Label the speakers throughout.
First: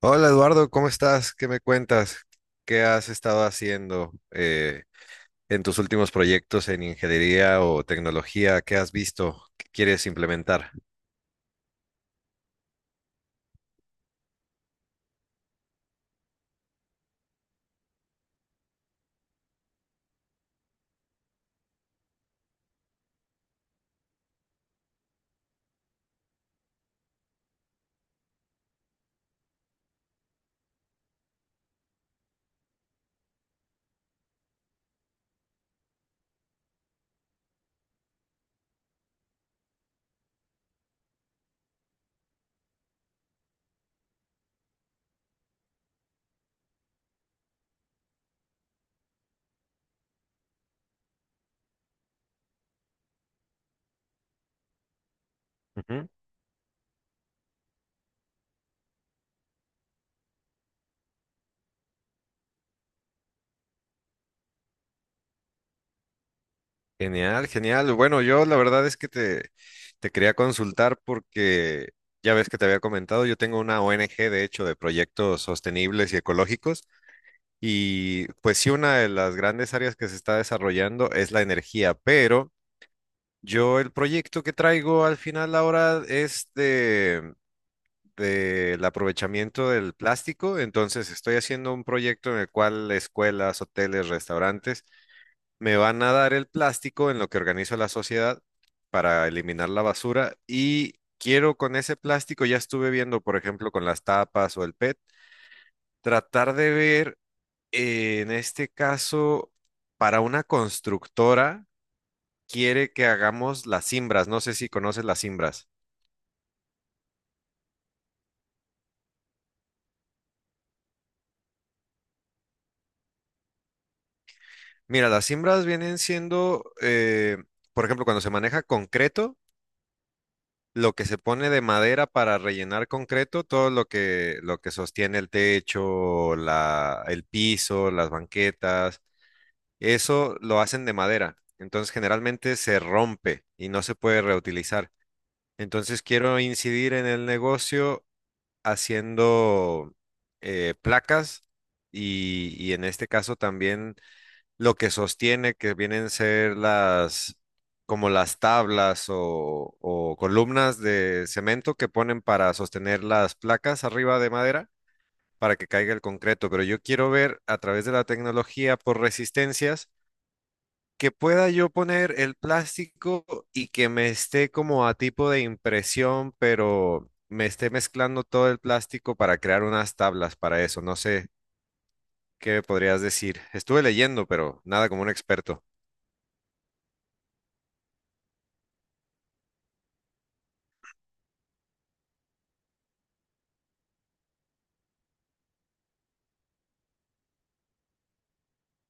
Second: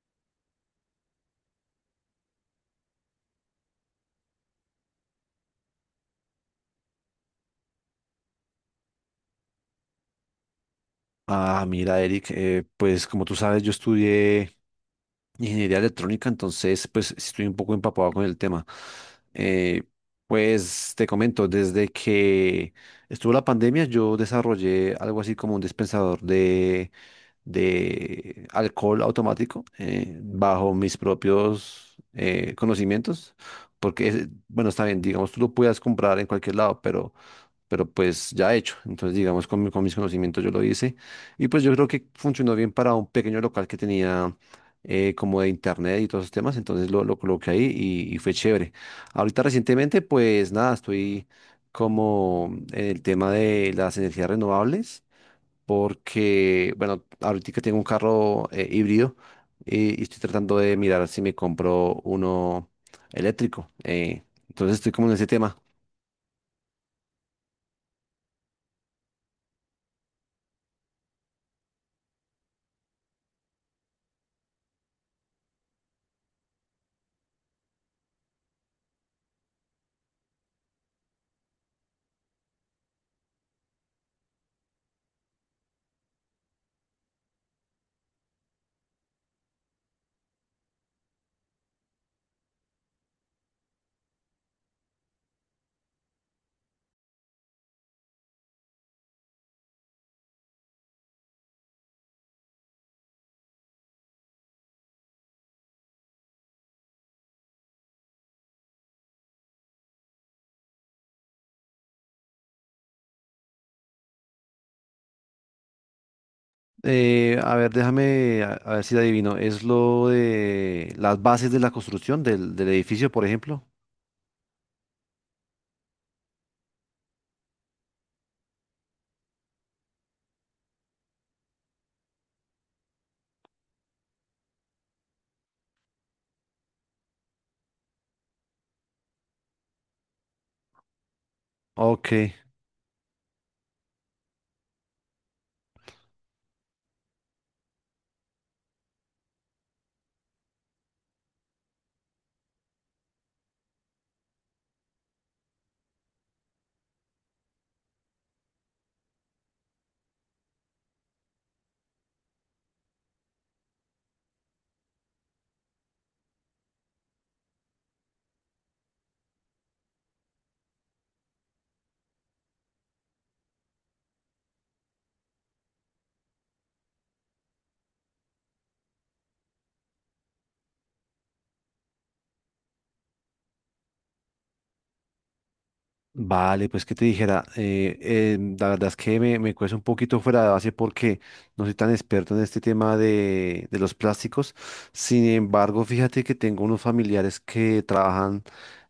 Speaker 1: Hola Eduardo, ¿cómo estás? ¿Qué me cuentas? ¿Qué has estado haciendo en tus últimos proyectos en ingeniería o tecnología? ¿Qué has visto? ¿Qué quieres implementar?
Speaker 2: Ah, mira, Eric, pues como tú sabes, yo estudié ingeniería electrónica, entonces pues estoy un poco empapado con el tema. Eh, pues te comento, desde que estuvo la pandemia, yo desarrollé algo así como un dispensador de, alcohol automático, bajo mis propios conocimientos, porque, bueno, está bien, digamos, tú lo puedas comprar en cualquier lado, pero pues ya hecho. Entonces, digamos, con mis conocimientos yo lo hice. Y pues yo creo que funcionó bien para un pequeño local que tenía, como de internet y todos esos temas. Entonces lo coloqué ahí, y fue chévere. Ahorita recientemente, pues nada, estoy como en el tema de las energías renovables
Speaker 1: Ujú.
Speaker 2: porque, bueno, ahorita tengo un carro híbrido, y estoy tratando de mirar si me compro uno eléctrico. Entonces estoy como en ese tema.
Speaker 1: Genial, genial. Bueno, yo la verdad es que te quería consultar porque ya ves que te había comentado, yo tengo una ONG de hecho de proyectos sostenibles y ecológicos y pues sí, una de las grandes áreas que se está desarrollando es la energía, pero... Yo el proyecto que traigo al final ahora es del aprovechamiento del plástico, entonces estoy haciendo un proyecto en el cual escuelas, hoteles, restaurantes me van a dar el plástico en lo que organizo la sociedad para eliminar la basura y quiero con ese plástico, ya estuve viendo por ejemplo con las tapas o el PET, tratar de ver en este caso para una constructora quiere que hagamos las cimbras, no sé si conoces las cimbras.
Speaker 2: A ver, déjame, a ver si la adivino. ¿Es lo de las bases de la construcción del edificio, por ejemplo?
Speaker 1: Mira, las cimbras vienen siendo, por ejemplo, cuando se maneja concreto, lo que se pone de madera para rellenar concreto, todo lo lo que sostiene el techo, el piso, las banquetas, eso lo hacen de madera. Entonces,
Speaker 2: Ok.
Speaker 1: generalmente se rompe y no se puede reutilizar. Entonces, quiero incidir en el negocio haciendo placas y en este caso también lo que sostiene, que vienen a ser como las tablas o columnas de cemento que ponen para sostener las placas arriba de madera para que caiga el concreto. Pero yo quiero ver a través de la tecnología por resistencias que pueda yo poner el plástico y que me esté como a tipo de impresión, pero me esté mezclando todo el plástico para crear unas tablas para eso. No sé qué podrías decir. Estuve leyendo, pero nada como un experto.
Speaker 2: Vale, pues que te dijera, la verdad es que me cuesta un poquito fuera de base porque no soy tan experto en este tema de los plásticos. Sin embargo, fíjate que tengo unos familiares que trabajan,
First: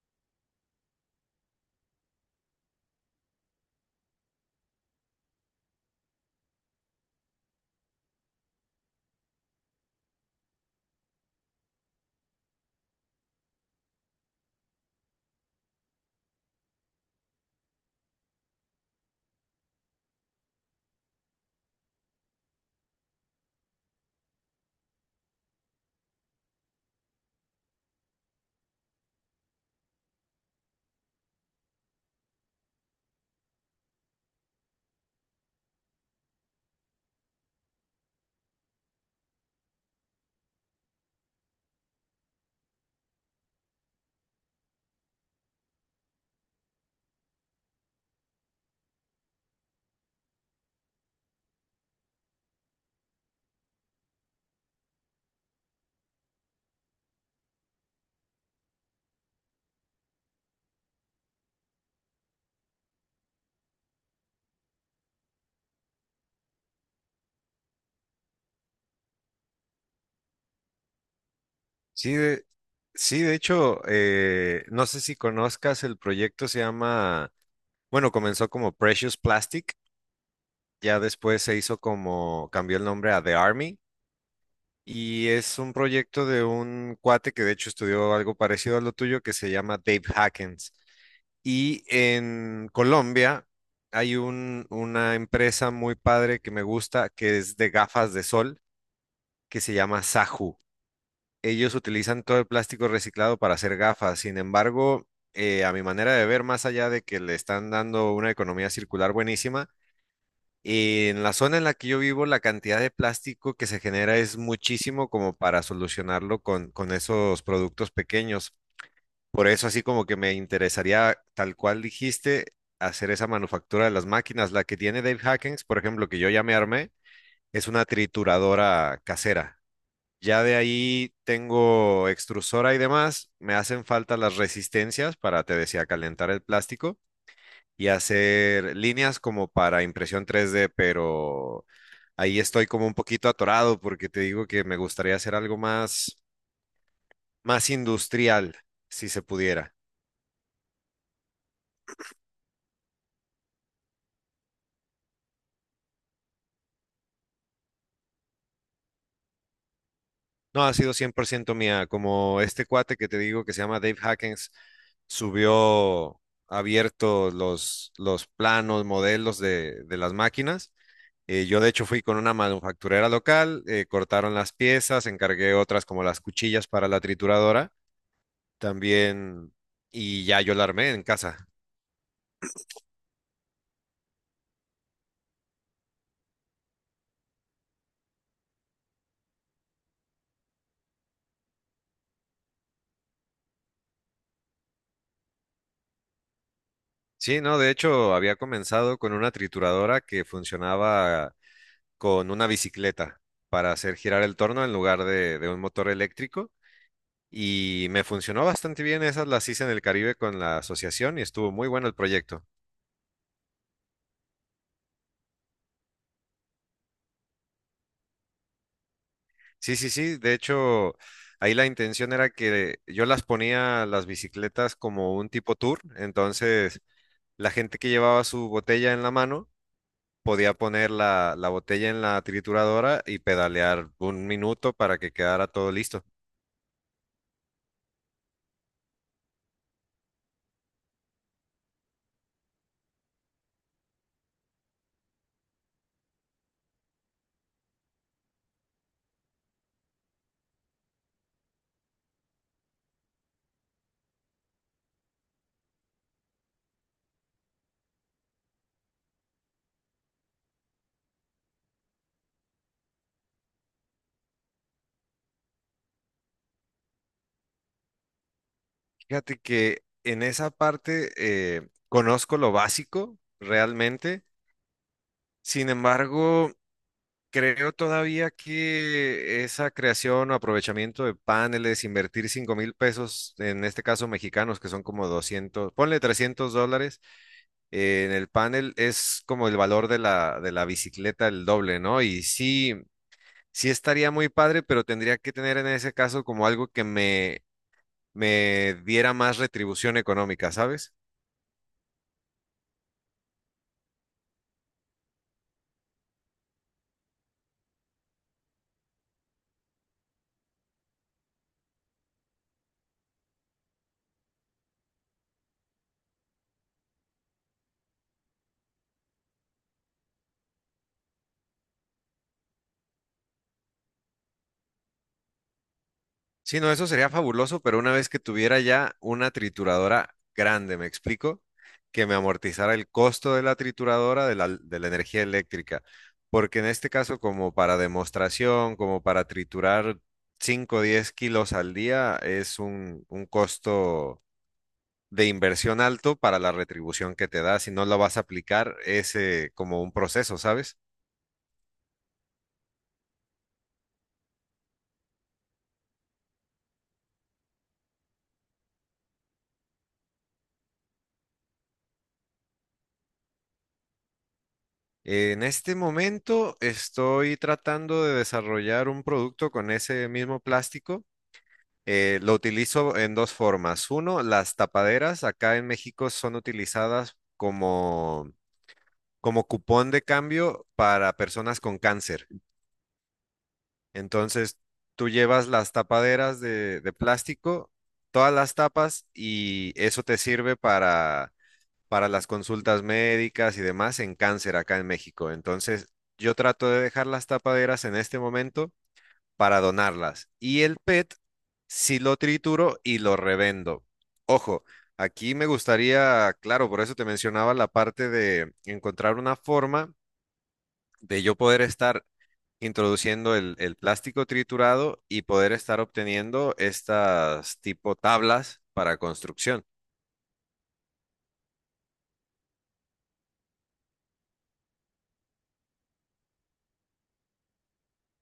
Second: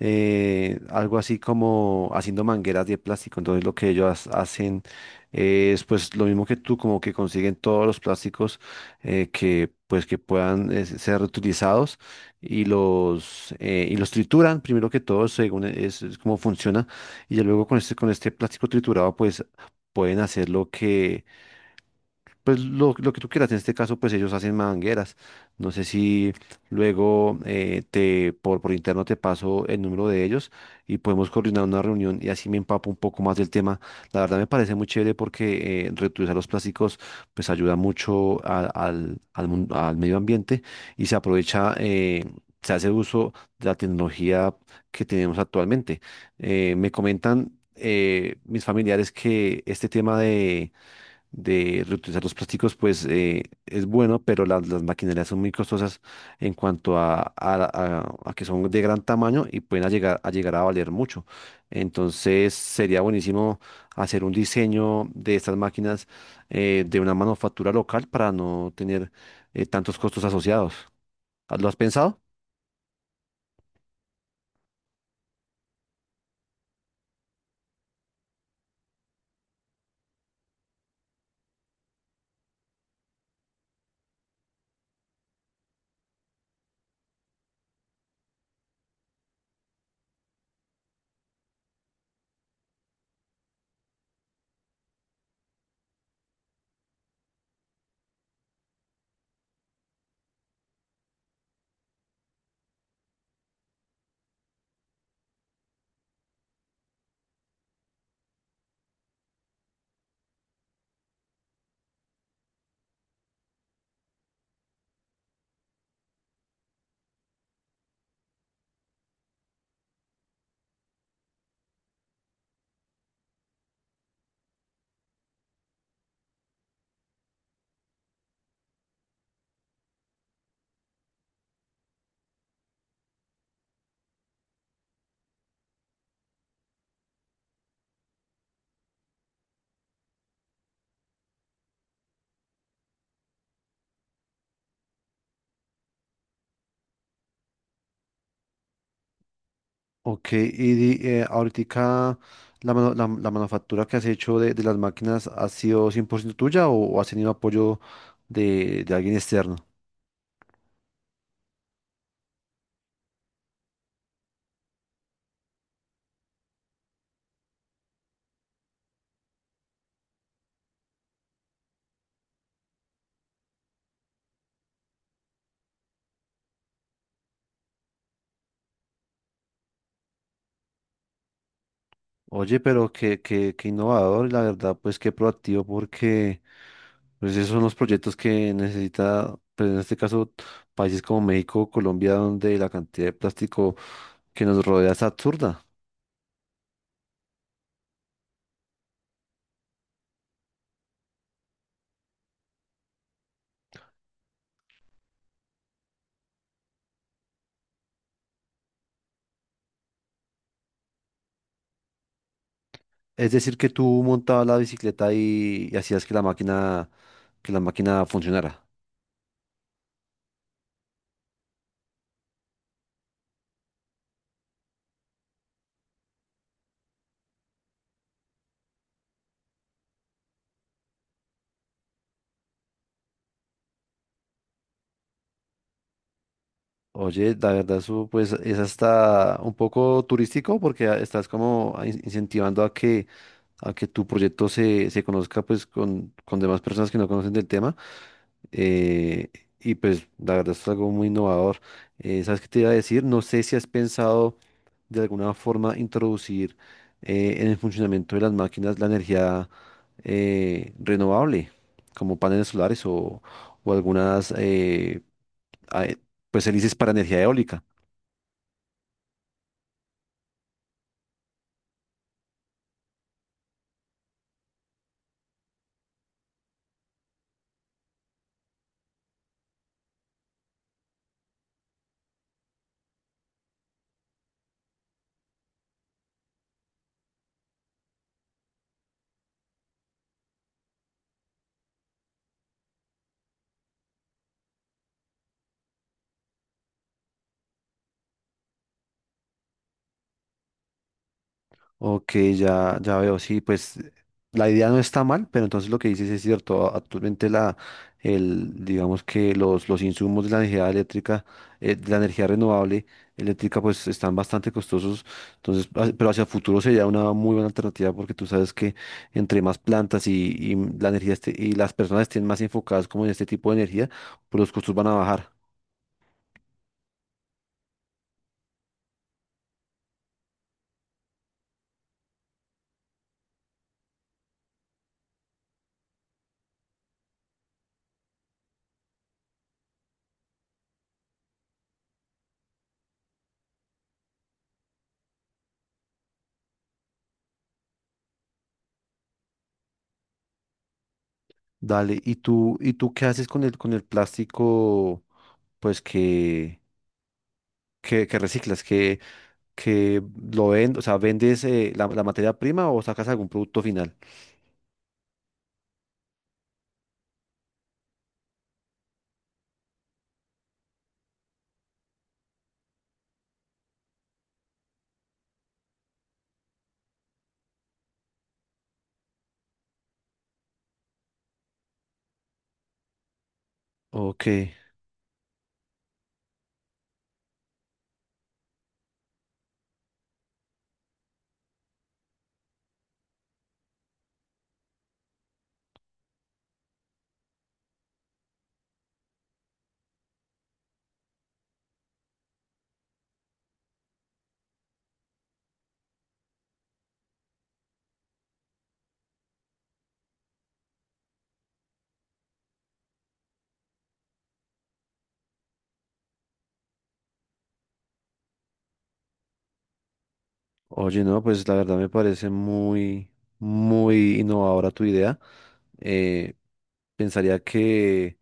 Speaker 2: algo así como haciendo mangueras de plástico. Entonces lo que ellos hacen es pues lo mismo que tú, como que consiguen todos los plásticos, que pues que puedan, ser reutilizados y los trituran, primero que todo, según es como funciona, y ya luego con este plástico triturado pues pueden hacer pues lo que tú quieras. En este caso, pues ellos hacen mangueras. No sé si luego, te por interno te paso el número de ellos y podemos coordinar una reunión, y así me empapo un poco más del tema. La verdad me parece muy chévere porque, reutilizar los plásticos pues ayuda mucho al medio ambiente, y se aprovecha, se hace uso de la tecnología que tenemos actualmente. Me comentan, mis familiares, que este tema de reutilizar los plásticos, pues es bueno, pero las maquinarias son muy costosas en cuanto a que son de gran tamaño y pueden a llegar a valer mucho. Entonces sería buenísimo hacer un diseño de estas máquinas, de una manufactura local para no tener, tantos costos asociados. ¿Lo has
Speaker 1: Sí,
Speaker 2: pensado?
Speaker 1: de, sí, de hecho, no sé si conozcas el proyecto, se bueno, comenzó como Precious Plastic, ya después se hizo como, cambió el nombre a The Army, y es un proyecto de un cuate que de hecho estudió algo parecido a lo tuyo, que se llama Dave Hackens. Y en Colombia hay una empresa muy padre que me gusta, que es de gafas de sol, que se llama Saju. Ellos utilizan todo el plástico reciclado para hacer gafas. Sin embargo, a mi manera de ver, más allá de que le están dando una economía circular buenísima, en la zona en la que yo vivo, la cantidad de plástico que se genera es muchísimo como para solucionarlo con esos productos pequeños. Por eso, así como que me interesaría, tal cual dijiste, hacer esa manufactura de las máquinas. La que tiene Dave Hackens, por ejemplo, que yo ya me armé, es una trituradora casera. Ya de ahí tengo extrusora y demás. Me hacen falta las resistencias para, te decía, calentar el plástico y hacer líneas como para impresión 3D, pero ahí estoy como un poquito atorado porque te digo que me gustaría hacer algo más, más industrial, si se pudiera.
Speaker 2: Ok, ¿y ahoritica la manufactura que has hecho de las máquinas ha sido 100% tuya o has tenido apoyo de alguien externo?
Speaker 1: No, ha sido 100% mía, como este cuate que te digo que se llama Dave Hackens subió abierto los planos, modelos de las máquinas. Yo de hecho fui con una manufacturera local, cortaron las piezas, encargué otras como las cuchillas para la trituradora también y ya yo la armé en casa.
Speaker 2: Oye, pero qué innovador, y la verdad, pues qué proactivo, porque pues esos son los proyectos que necesita, pues en este caso, países como México o Colombia, donde la cantidad de plástico que nos rodea es absurda.
Speaker 1: Sí, no, de hecho había comenzado con una trituradora que funcionaba con una bicicleta para hacer girar el torno en lugar de un motor eléctrico y me funcionó bastante bien. Esas las hice en el Caribe con la asociación y estuvo muy bueno el proyecto.
Speaker 2: Es decir, que tú montabas la bicicleta y hacías que la máquina funcionara.
Speaker 1: Sí, sí, sí. De hecho, ahí la intención era que yo las ponía las bicicletas como un tipo tour. Entonces, la gente que llevaba su botella en la mano podía poner la botella en la trituradora y pedalear un minuto para que quedara todo listo.
Speaker 2: Oye, la verdad, eso pues es hasta un poco turístico porque estás como incentivando a que tu proyecto se conozca pues con demás personas que no conocen del tema. eh, y pues la verdad es algo muy innovador. ¿Sabes qué te iba a decir? No sé si has pensado de alguna forma introducir, en el funcionamiento de las máquinas, la energía, renovable, como paneles solares, o algunas, ah, eh, pues hélices para energía eólica.
Speaker 1: Fíjate que en esa parte conozco lo básico realmente. Sin embargo, creo todavía que esa creación o aprovechamiento de paneles, invertir 5.000 pesos, en este caso mexicanos, que son como 200, ponle 300 dólares, en el panel es como el valor de de la bicicleta el doble, ¿no? Y sí, sí estaría muy padre, pero tendría que tener en ese caso como algo que me diera más retribución económica, ¿sabes?
Speaker 2: Ok, ya, ya veo, sí, pues la idea no está mal, pero entonces lo que dices es cierto. Actualmente digamos que los insumos de la energía eléctrica, de la energía renovable eléctrica, pues están bastante costosos. Entonces, ah, pero hacia el futuro sería una muy buena alternativa porque tú sabes que entre más plantas, y y las personas estén más enfocadas como en este tipo de energía, pues los costos van a bajar.
Speaker 1: Sí, no, eso sería fabuloso, pero una vez que tuviera ya una trituradora grande, ¿me explico? Que me amortizara el costo de la trituradora de de la energía eléctrica. Porque en este caso, como para demostración, como para triturar 5, o 10 kilos al día, es un costo de inversión alto para la retribución que te da. Si no lo vas a aplicar, es como un proceso, ¿sabes?
Speaker 2: Dale, ¿y tú qué haces con el plástico, pues que, que reciclas, que, que lo vendes? O sea, vendes, la materia prima, o sacas algún producto final?
Speaker 1: En este momento estoy tratando de desarrollar un producto con ese mismo plástico. Lo utilizo en dos formas. Uno, las tapaderas acá en México son utilizadas como cupón de cambio para personas con cáncer.
Speaker 2: Ok,
Speaker 1: Entonces, tú llevas las tapaderas de plástico, todas las tapas y eso te sirve para las consultas médicas y demás en cáncer acá en México. Entonces, yo trato de dejar las tapaderas en este momento para donarlas. Y el PET sí lo trituro y lo revendo. Ojo, aquí me gustaría, claro, por eso te mencionaba la parte de encontrar una forma de yo poder estar introduciendo el plástico triturado y poder estar obteniendo estas tipo tablas para construcción.
Speaker 2: oye, no, pues la verdad me parece muy, muy innovadora tu idea. Eh, Pensaría que,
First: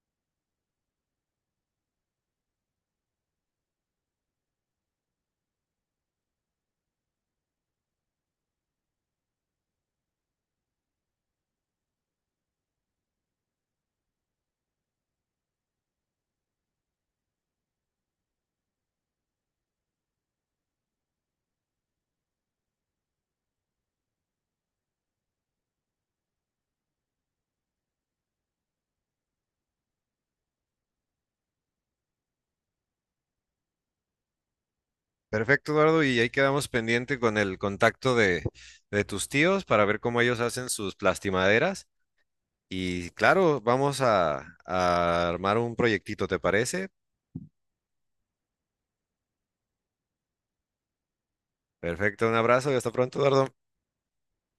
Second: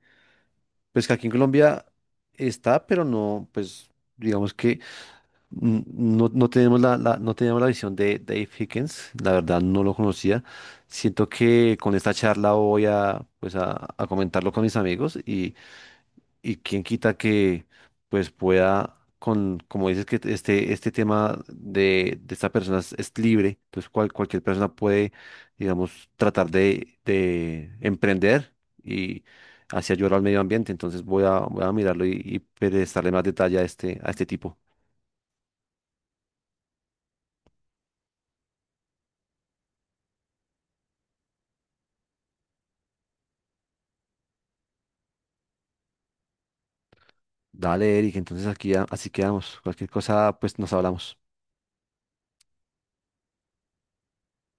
Speaker 2: pues que aquí en Colombia está, pero no, pues digamos. Mm, No, no teníamos la visión de Dave Hickens, la verdad no lo conocía. Siento que con esta charla voy a, pues a comentarlo con mis amigos, y quién quita que pues pueda, como dices que este tema de esta persona es libre, entonces cualquier persona puede, digamos, tratar de emprender, y así ayudar al medio ambiente. Entonces voy a mirarlo, y prestarle más detalle a este tipo.
Speaker 1: Perfecto, Eduardo, y ahí quedamos pendiente con el contacto de tus tíos para ver cómo ellos hacen sus plastimaderas. Y claro, vamos a armar un proyectito, ¿te parece?
Speaker 2: Dale, Eric, entonces aquí así quedamos. Cualquier cosa, pues nos hablamos.
Speaker 1: Perfecto, un abrazo y hasta pronto, Eduardo.